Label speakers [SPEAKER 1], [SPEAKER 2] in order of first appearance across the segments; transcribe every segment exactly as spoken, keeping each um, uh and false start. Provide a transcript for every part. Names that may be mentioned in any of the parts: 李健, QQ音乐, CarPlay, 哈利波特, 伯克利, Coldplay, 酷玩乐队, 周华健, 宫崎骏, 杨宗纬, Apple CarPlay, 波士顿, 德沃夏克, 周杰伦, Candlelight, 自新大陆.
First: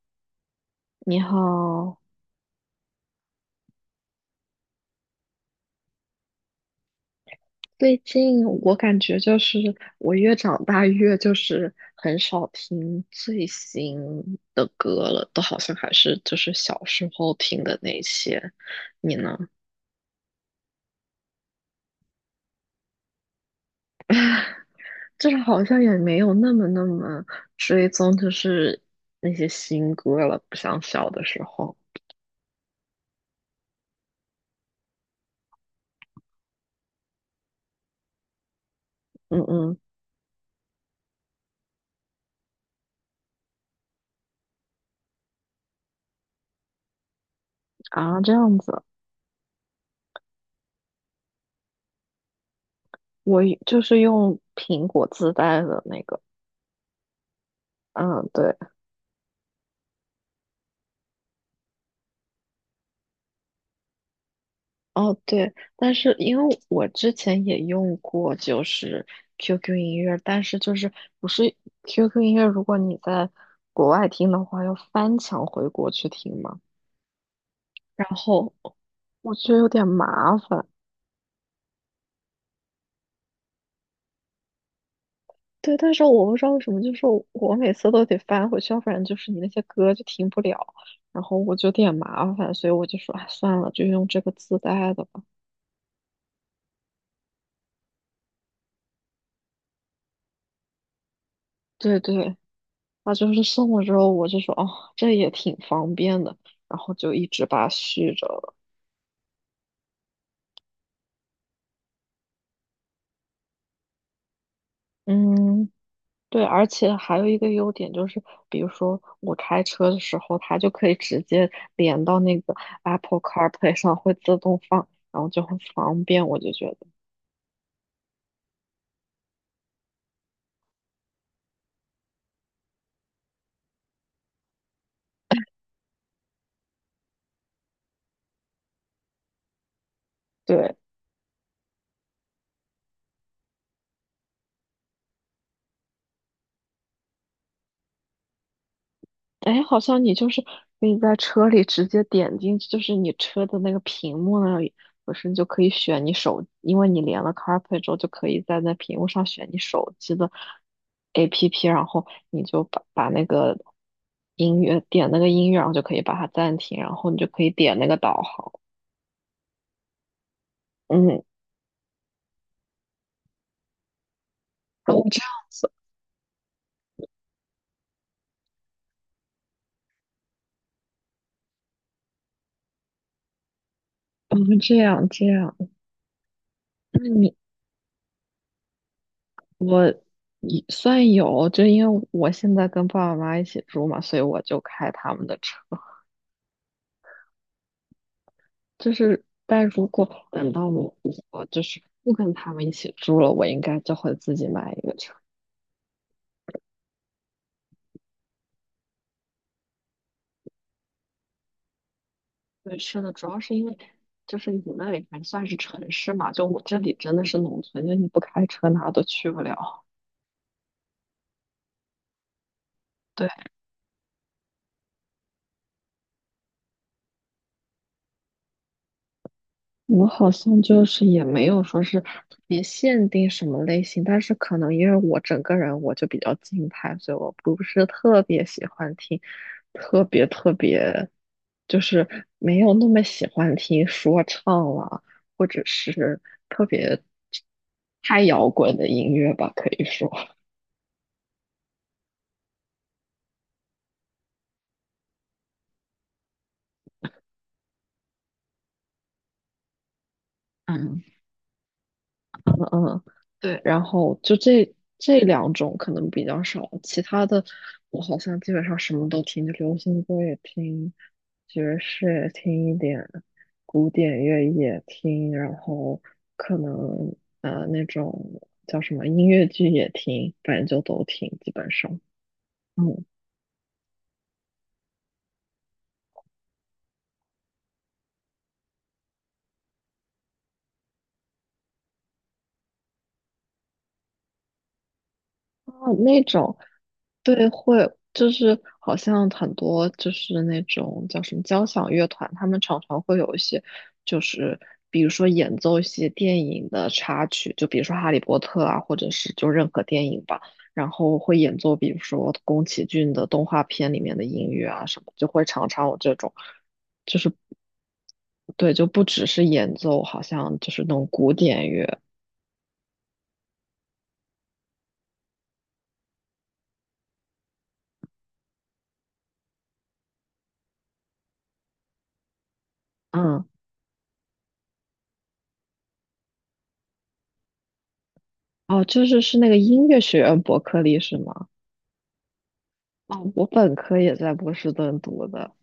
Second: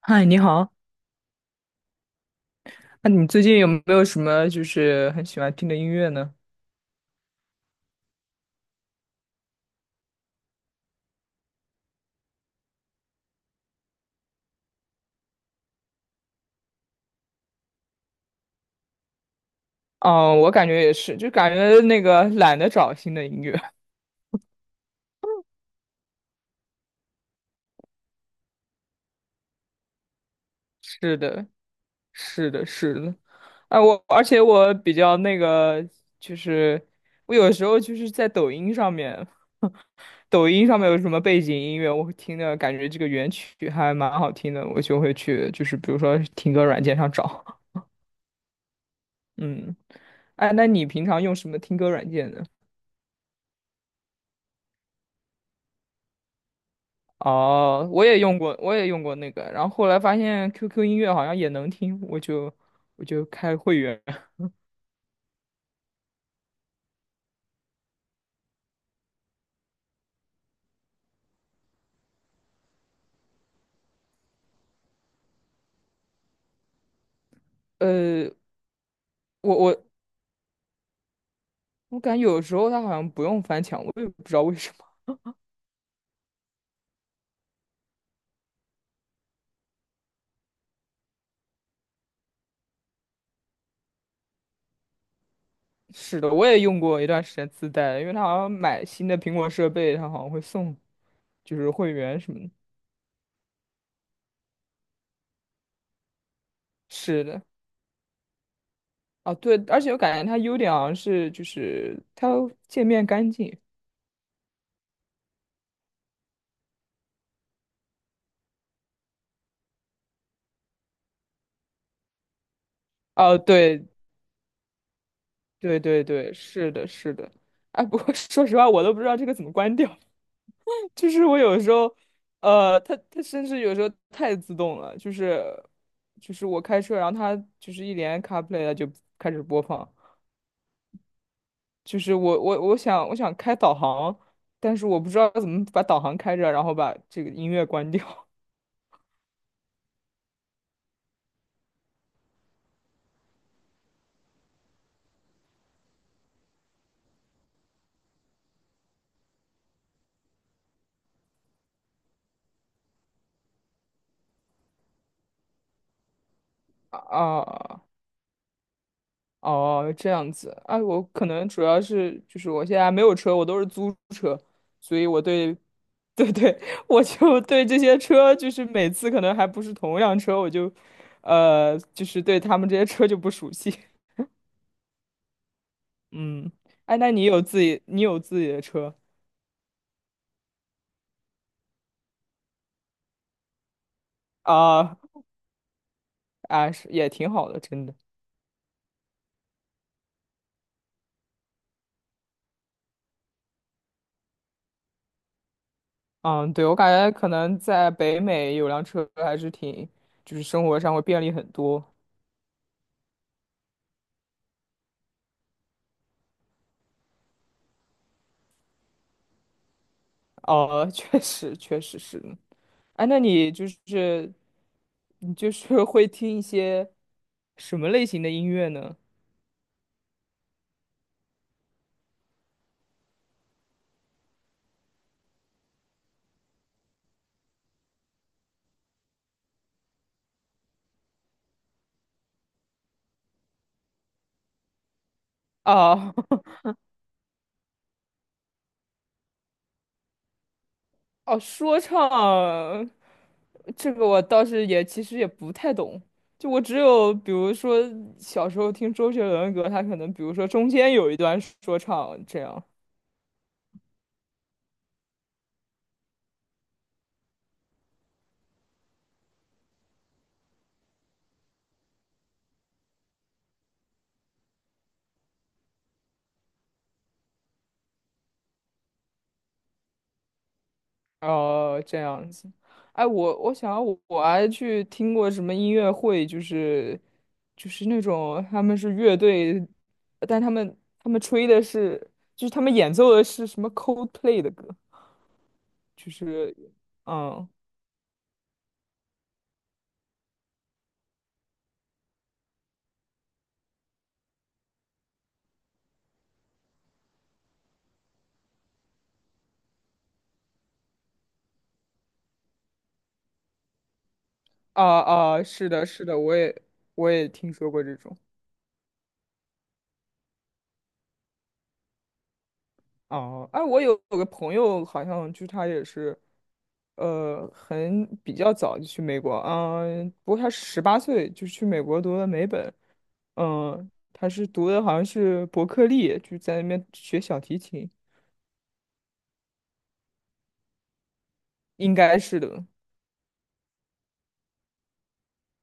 [SPEAKER 1] 嗨，你好。
[SPEAKER 2] 你好。
[SPEAKER 1] 那你最近有没有什么就是很喜欢听的音乐呢？
[SPEAKER 2] 最近我感觉就是我越长大越就是很少听最新的歌了，都好像还是就是小时候听的那些。你呢？
[SPEAKER 1] 哦，我感觉也是，就感觉那个懒得找新的音乐。
[SPEAKER 2] 就是好像也没有那么那么追踪，就是那些新歌了，不像小
[SPEAKER 1] 是
[SPEAKER 2] 的时
[SPEAKER 1] 的，
[SPEAKER 2] 候。
[SPEAKER 1] 是的，是的。啊，我而且我比较那个，就是我有时候就是在抖音上面，
[SPEAKER 2] 嗯嗯。
[SPEAKER 1] 抖音上面有什么背景音乐，我会听的感觉这个原曲还蛮好听的，我就会去就是比如说听歌软件上找。
[SPEAKER 2] 啊，这样子。
[SPEAKER 1] 嗯，哎，那你平常用什么听歌软件呢？
[SPEAKER 2] 我就是用苹果自带的那个。
[SPEAKER 1] 哦，我也
[SPEAKER 2] 嗯，
[SPEAKER 1] 用
[SPEAKER 2] 对。
[SPEAKER 1] 过，我也用过那个，然后后来发现 Q Q 音乐好像也能听，我就我就开会员。
[SPEAKER 2] 哦，对，但是因为我之前也用过，就是 Q Q 音乐，但是就是不是 Q Q 音乐，如果你在国外听的话，要翻墙回国去听嘛，然
[SPEAKER 1] 呃，
[SPEAKER 2] 后我觉
[SPEAKER 1] 我
[SPEAKER 2] 得有
[SPEAKER 1] 我
[SPEAKER 2] 点麻烦。
[SPEAKER 1] 我感觉有时候它好像不用翻墙，我也不知道为什么。
[SPEAKER 2] 对，但是我不知道为什么，就是我我每次都得翻回去，要不然就是你那些歌就听不了，然后我就有点麻烦，所以我就说，哎，算了，就用这个自带的吧。
[SPEAKER 1] 是的，我也用过一段时间自带的，因为它好像买新的苹果设备，它好像会送就是会
[SPEAKER 2] 对
[SPEAKER 1] 员什
[SPEAKER 2] 对，
[SPEAKER 1] 么的。
[SPEAKER 2] 他就是送了之后，我就说哦，这也挺方便的，然后就
[SPEAKER 1] 是
[SPEAKER 2] 一
[SPEAKER 1] 的，
[SPEAKER 2] 直把它续着了。
[SPEAKER 1] 哦对，而且我感觉它优点好像是就是它界面干净。
[SPEAKER 2] 嗯，对，而且还有一个优点就是，比如说我开车的时候，它就可以直接连到那个 Apple
[SPEAKER 1] 哦，
[SPEAKER 2] CarPlay
[SPEAKER 1] 对
[SPEAKER 2] 上，会自动放，然后就很
[SPEAKER 1] 对对
[SPEAKER 2] 方便，
[SPEAKER 1] 对，
[SPEAKER 2] 我就觉
[SPEAKER 1] 是
[SPEAKER 2] 得
[SPEAKER 1] 的，是的。哎，不过 说实话，我都不知道这个怎么关掉。就是我有时候，呃，它它甚至有时候太自动了，就是就是我开车，然后它就是一连 CarPlay 了就开始播放，
[SPEAKER 2] 对。
[SPEAKER 1] 就是我我我想我想开导航，但是我不知道怎么把导航开着，然后把这个音乐关掉
[SPEAKER 2] 哎，好像你就是可以在车里直接点进去，就是你车的那个屏幕那里，不是你就可以选你手，因为你连了 CarPlay 之后，就可以在那屏幕上选你手机的 A P P，然后你就把把那个音乐，点那个音乐，然后就可以把它暂停，然 后你就可以点
[SPEAKER 1] 啊。
[SPEAKER 2] 那个导航。
[SPEAKER 1] 哦，这样子啊，我
[SPEAKER 2] 嗯。
[SPEAKER 1] 可能主要是就是我现在没有车，我都是租车，
[SPEAKER 2] 哦，
[SPEAKER 1] 所以
[SPEAKER 2] 这
[SPEAKER 1] 我
[SPEAKER 2] 样
[SPEAKER 1] 对，
[SPEAKER 2] 子。
[SPEAKER 1] 对对，我就对这些车，就是每次可能还不是同一辆车，我就，呃，就是对他们这些车就不熟悉。
[SPEAKER 2] 哦，这样这样。
[SPEAKER 1] 嗯，哎，
[SPEAKER 2] 那
[SPEAKER 1] 那你
[SPEAKER 2] 你
[SPEAKER 1] 有自己，你有自己的车
[SPEAKER 2] 你算有，就因为我现在跟爸爸妈妈一起住嘛，所以我就开
[SPEAKER 1] 啊？
[SPEAKER 2] 他们的车。
[SPEAKER 1] 啊，是也挺好的，真的。
[SPEAKER 2] 就是，但如果等到我我就是不跟他们一起住了，我应该就会自己买一个车。
[SPEAKER 1] 嗯，对，我感觉可能在北美有辆车还是挺，就是生活上会便利很多。
[SPEAKER 2] 对，是的，主要是因为就是你那里还算是城市嘛，就我这里真的是农村，就你不开车哪都去不了。
[SPEAKER 1] 哦，确实，确实是。哎，那
[SPEAKER 2] 对。
[SPEAKER 1] 你就是你就是会听一些什么类型的音乐呢？
[SPEAKER 2] 我们好像就是也没有说是特别限定什么类型，但是可能因为我整个人我就比较静态，所以我不是特别喜欢听，特别特别就是没有那么喜欢听说唱了，或者
[SPEAKER 1] 啊，
[SPEAKER 2] 是 特别太摇滚的音乐吧，可以说。
[SPEAKER 1] 哦，说唱这个我倒是也其实也不太懂，就我只有比如说小时候听周杰伦的歌，他可能比如说中间
[SPEAKER 2] 嗯。
[SPEAKER 1] 有一段说唱这样。
[SPEAKER 2] 嗯，对，然后就这这两种可能比较少，其他的我好像基本上什么都听，就流行歌也听，爵士也听一点，古典乐也听，然后可能呃那种叫什么音乐剧也听，反正就都听，基本
[SPEAKER 1] 哦，这
[SPEAKER 2] 上。
[SPEAKER 1] 样子。
[SPEAKER 2] 嗯。
[SPEAKER 1] 哎，我我想我我还去听过什么音乐会，就是就是那种他们是乐队，但他们他们吹的是就是他们演奏的是什么 Coldplay 的歌，
[SPEAKER 2] 哦，
[SPEAKER 1] 就
[SPEAKER 2] 那
[SPEAKER 1] 是
[SPEAKER 2] 种。对，
[SPEAKER 1] 嗯
[SPEAKER 2] 会就是好像很多就是那种叫什么交响乐团，他们常常会有一些，就是比如说演奏一些电影的插曲，就比如说《哈利波特》啊，或者是就任何电影吧，然后会演奏比如说宫崎骏的动画片里面的音乐
[SPEAKER 1] 啊
[SPEAKER 2] 啊什么，就
[SPEAKER 1] 啊，
[SPEAKER 2] 会常
[SPEAKER 1] 是的，
[SPEAKER 2] 常有
[SPEAKER 1] 是
[SPEAKER 2] 这
[SPEAKER 1] 的，
[SPEAKER 2] 种，
[SPEAKER 1] 我也我
[SPEAKER 2] 就
[SPEAKER 1] 也
[SPEAKER 2] 是
[SPEAKER 1] 听说过这种。
[SPEAKER 2] 对，就不只是演奏，好像就是那种古典乐。
[SPEAKER 1] 哦，哎，我有有个朋友，好像就是他也是，呃，很比较早就去美国，嗯，不过他十八岁就去美国读了美本。
[SPEAKER 2] 嗯。
[SPEAKER 1] 嗯，他是读的好像是伯克利，就在那边学小提琴，
[SPEAKER 2] 哦，就是是那个音乐学院伯克利是吗？
[SPEAKER 1] 应该是的。
[SPEAKER 2] 哦，我本科也在波士顿读的。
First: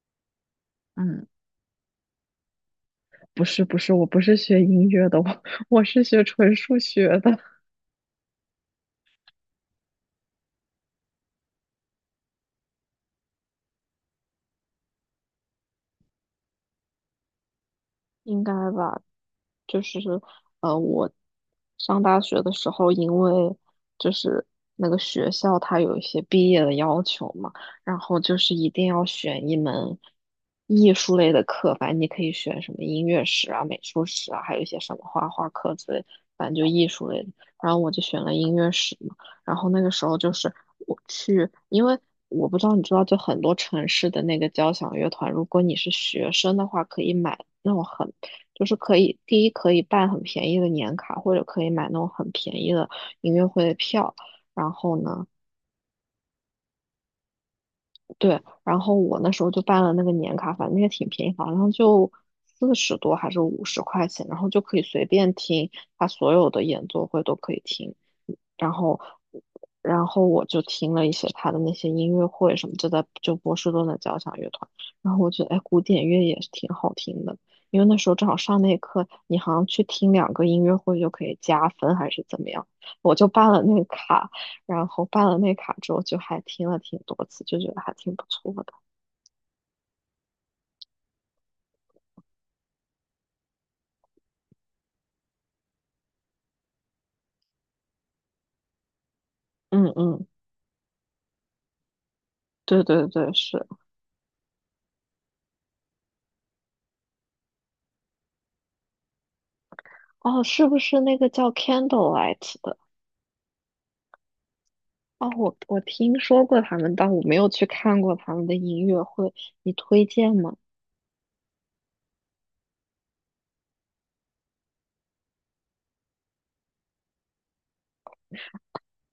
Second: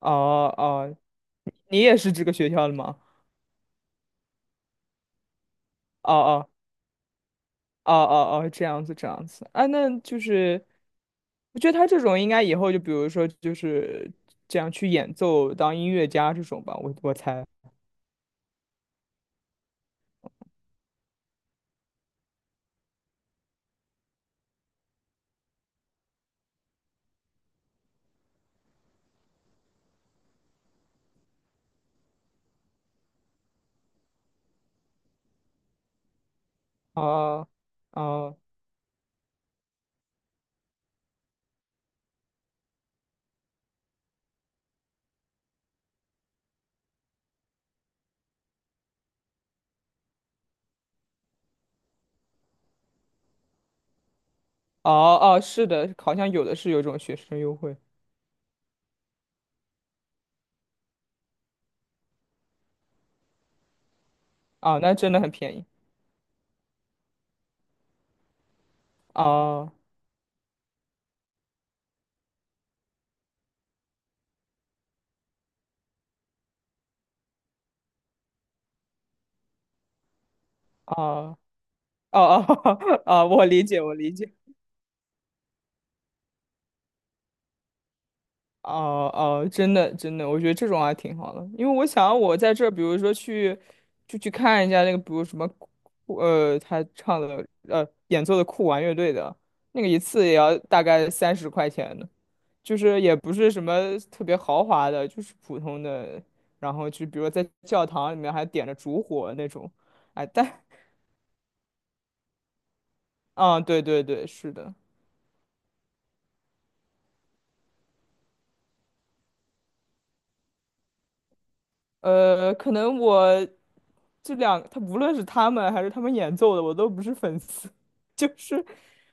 [SPEAKER 1] 哦哦，
[SPEAKER 2] 嗯。
[SPEAKER 1] 你也是这个学校的吗？
[SPEAKER 2] 不是不是，我不是学音乐的，我我是
[SPEAKER 1] 哦
[SPEAKER 2] 学
[SPEAKER 1] 哦
[SPEAKER 2] 纯数学的。
[SPEAKER 1] 哦哦哦，这样子这样子啊，那就是，我觉得他这种应该以后就比如说就是这样去演奏当音乐家这种吧，我我猜。
[SPEAKER 2] 应该吧。就是呃，我上大学的时候，因为就是那个学校它有一些毕业的要求嘛，然后就是一定要选一门艺术类的课，反正你可以选什么音乐史啊、美术史啊，还有一些什么画画课之类，反正就艺术类的。
[SPEAKER 1] 哦
[SPEAKER 2] 然后我就选了
[SPEAKER 1] 哦
[SPEAKER 2] 音乐史嘛，然后那个时候就是我去。因为我不知道你知道，就很多城市的那个交响乐团，如果你是学生的话，可以买那种很，就是可以。第一可以办很便宜的年卡，或者可以买那种很便宜的音乐会的票。然
[SPEAKER 1] 哦
[SPEAKER 2] 后呢，
[SPEAKER 1] 哦，是的，好像有的是有这种学生优惠
[SPEAKER 2] 对，然后我那时候就办了那个年卡，反正也挺便宜，好像就四十多还是五十块钱，然后就
[SPEAKER 1] 啊，
[SPEAKER 2] 可以
[SPEAKER 1] 那
[SPEAKER 2] 随
[SPEAKER 1] 真的很
[SPEAKER 2] 便
[SPEAKER 1] 便宜。
[SPEAKER 2] 听，他所有的演奏会都可以听。然后，
[SPEAKER 1] 啊
[SPEAKER 2] 然后我就听了一些他的那些音乐会什么，就在就波士顿的交响乐团。然后我觉得，哎，古典乐也是挺好听的，因为那时候正好上那课，你好像去听两个音乐会就可
[SPEAKER 1] 啊
[SPEAKER 2] 以加分，还
[SPEAKER 1] 啊啊
[SPEAKER 2] 是怎么样？我
[SPEAKER 1] 哦，
[SPEAKER 2] 就
[SPEAKER 1] 我
[SPEAKER 2] 办了
[SPEAKER 1] 理
[SPEAKER 2] 那
[SPEAKER 1] 解
[SPEAKER 2] 个
[SPEAKER 1] 我理
[SPEAKER 2] 卡，
[SPEAKER 1] 解。
[SPEAKER 2] 然后办了那卡之后，就还听了挺多次，就觉得还挺不错的。
[SPEAKER 1] 哦哦，真的真的，我觉得这种还挺好的，因为我想我在这儿，比如说去就去看一下那个，比如什么酷呃，他唱的呃演奏的酷玩乐队的那
[SPEAKER 2] 嗯
[SPEAKER 1] 个一
[SPEAKER 2] 嗯，
[SPEAKER 1] 次也要大概三十块钱的，就
[SPEAKER 2] 对
[SPEAKER 1] 是
[SPEAKER 2] 对
[SPEAKER 1] 也
[SPEAKER 2] 对，
[SPEAKER 1] 不是什
[SPEAKER 2] 是。
[SPEAKER 1] 么特别豪华的，就是普通的，然后就比如在教堂里面还点着烛火那种，哎，
[SPEAKER 2] 哦，
[SPEAKER 1] 但
[SPEAKER 2] 是不是那个叫 Candlelight 的？
[SPEAKER 1] 啊，对对对，是的。
[SPEAKER 2] 哦，我我听说过他们，但我没有去看过他们的音乐会，你推荐吗？
[SPEAKER 1] 呃，可能我这两，他无论是他们还是他们演奏的，我都不是粉丝。就是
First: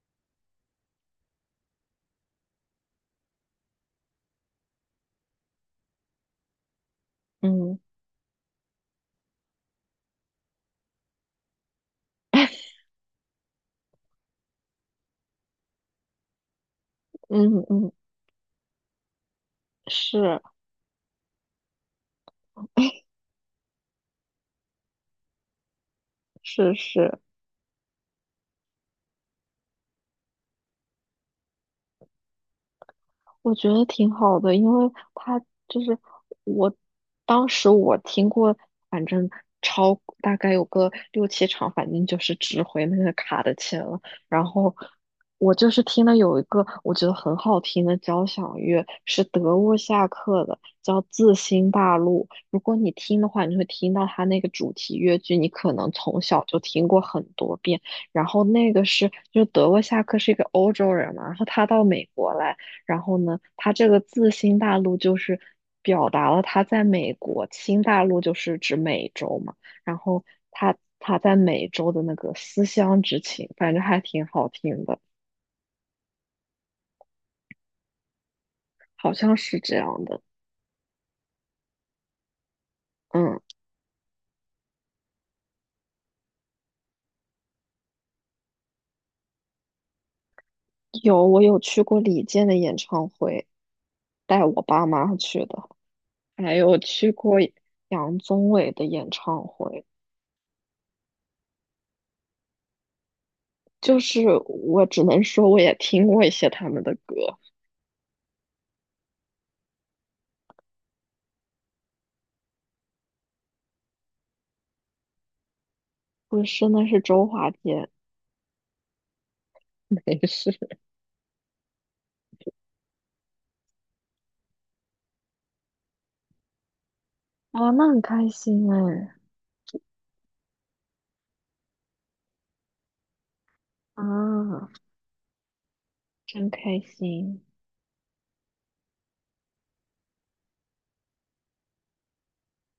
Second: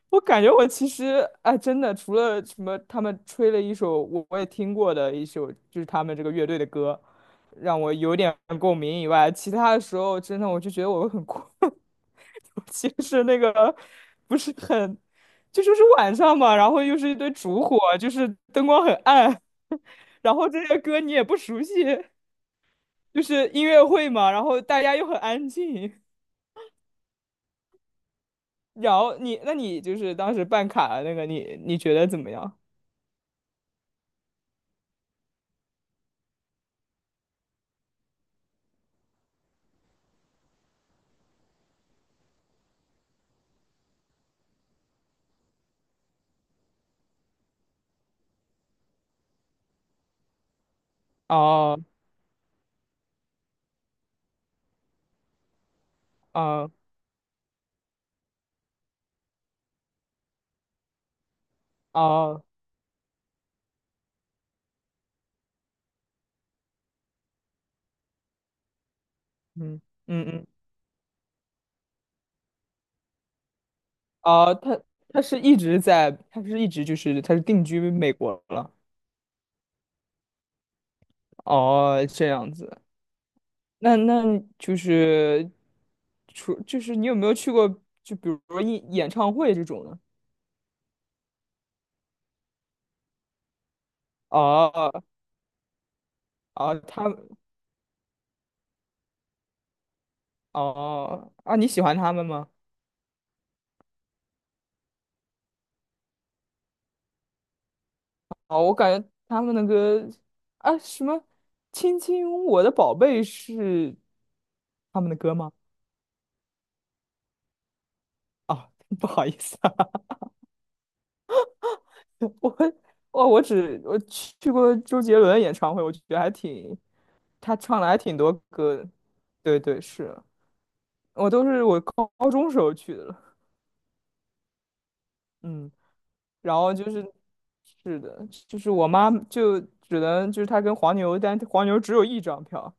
[SPEAKER 1] 我感觉我其实，哎，真的，除了什么他们吹了一首我我也听过的一首，就是他们这个乐队的歌，
[SPEAKER 2] 嗯
[SPEAKER 1] 让我有点共鸣以外，其他的时候真的我就觉得我很困，尤 其是那个不是很，就说是晚上嘛，然后又是一堆烛
[SPEAKER 2] 嗯
[SPEAKER 1] 火，
[SPEAKER 2] 嗯。
[SPEAKER 1] 就是灯光很暗，然
[SPEAKER 2] 是
[SPEAKER 1] 后这些歌你也不熟悉。就 是音乐会嘛，然后大家又很安静。
[SPEAKER 2] 是是。
[SPEAKER 1] 然后你，那你就是当时办卡的那个，你你觉得怎么样？
[SPEAKER 2] 我觉得挺好的，因为他就是我，当时我听过，反正超大概有个六七场，反正就是值回那个卡的钱了。然后我就是听了有一个我觉得很好听的交响乐，是德沃夏克的，叫《自新
[SPEAKER 1] 哦
[SPEAKER 2] 大陆》。如果你听的话，你会听到他那个主题乐句，你可能从小就
[SPEAKER 1] 哦
[SPEAKER 2] 听过很多遍。然后那个是，就德沃夏克是一个欧洲人嘛，然后他到美国
[SPEAKER 1] 哦，
[SPEAKER 2] 来。然后呢，他这个自新大陆就是表达了他在美国，新大陆就是指美洲嘛。
[SPEAKER 1] 嗯
[SPEAKER 2] 然后
[SPEAKER 1] 嗯嗯，
[SPEAKER 2] 他他在美洲的那个思乡之情，反正还挺好
[SPEAKER 1] 哦，他
[SPEAKER 2] 听的，
[SPEAKER 1] 他是一直在，他是一直就是他是定居美国了。
[SPEAKER 2] 好像是这样的。
[SPEAKER 1] 哦，这样子，
[SPEAKER 2] 嗯，
[SPEAKER 1] 那那就是除就是你有没有去过，就比如说演演唱会这种的？
[SPEAKER 2] 有，我有去过李健的演唱会，带我爸
[SPEAKER 1] 哦
[SPEAKER 2] 妈去的，还
[SPEAKER 1] 哦，
[SPEAKER 2] 有
[SPEAKER 1] 他
[SPEAKER 2] 去
[SPEAKER 1] 们
[SPEAKER 2] 过杨宗纬的演唱会。
[SPEAKER 1] 哦啊，你喜欢他们吗？
[SPEAKER 2] 就是我只能说，我也听过一些他们的歌。
[SPEAKER 1] 哦，我感觉他们的歌啊什么《亲亲我的宝贝》是他们的歌吗？
[SPEAKER 2] 不是，那是周华健。
[SPEAKER 1] 啊，不好意思啊，
[SPEAKER 2] 没事。
[SPEAKER 1] 我我我只我去去过周杰伦演唱会，我觉得还挺，他
[SPEAKER 2] 哦，
[SPEAKER 1] 唱
[SPEAKER 2] 那
[SPEAKER 1] 的还
[SPEAKER 2] 很
[SPEAKER 1] 挺
[SPEAKER 2] 开
[SPEAKER 1] 多
[SPEAKER 2] 心
[SPEAKER 1] 歌的。
[SPEAKER 2] 哎。
[SPEAKER 1] 对对，是我都是我高高中时候去的了，
[SPEAKER 2] 啊，
[SPEAKER 1] 嗯，
[SPEAKER 2] 真
[SPEAKER 1] 然后
[SPEAKER 2] 开
[SPEAKER 1] 就是
[SPEAKER 2] 心。
[SPEAKER 1] 是的，就是我妈就只能就是她跟黄牛，但黄牛只有一张票，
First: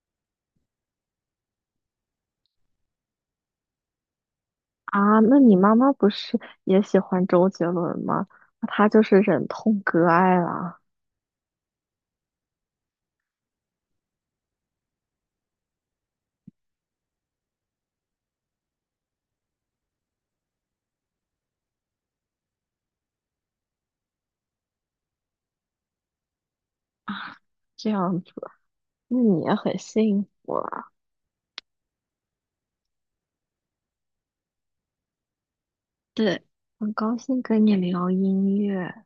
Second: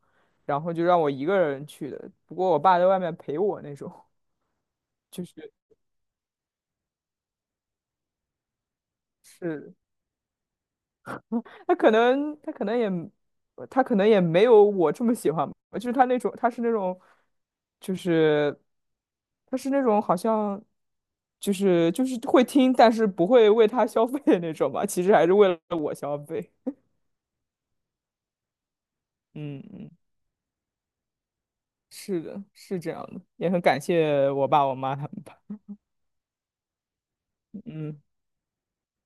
[SPEAKER 1] 然后就让我一个人去的，不过我爸在外面陪我那种。
[SPEAKER 2] 啊，
[SPEAKER 1] 就
[SPEAKER 2] 那
[SPEAKER 1] 是
[SPEAKER 2] 你妈妈不是也喜欢周杰伦吗？那她就是忍
[SPEAKER 1] 是
[SPEAKER 2] 痛割爱啦。
[SPEAKER 1] 他可能他可能也他可能也没有我这么喜欢吧就是他那种他是那种就是他是那种好像就是就是会听，但是不会为他消费的那种吧，其实还是为了我消费。
[SPEAKER 2] 这样子，那你也
[SPEAKER 1] 嗯
[SPEAKER 2] 很
[SPEAKER 1] 嗯，
[SPEAKER 2] 幸福啊。
[SPEAKER 1] 是的，是这样的，也很感谢我爸我妈他们吧。
[SPEAKER 2] 对，很高兴跟你
[SPEAKER 1] 嗯
[SPEAKER 2] 聊音乐。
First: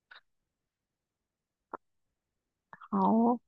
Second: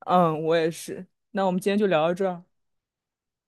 [SPEAKER 1] 嗯，我也是。那我们今天就聊到这儿。
[SPEAKER 2] 好哦。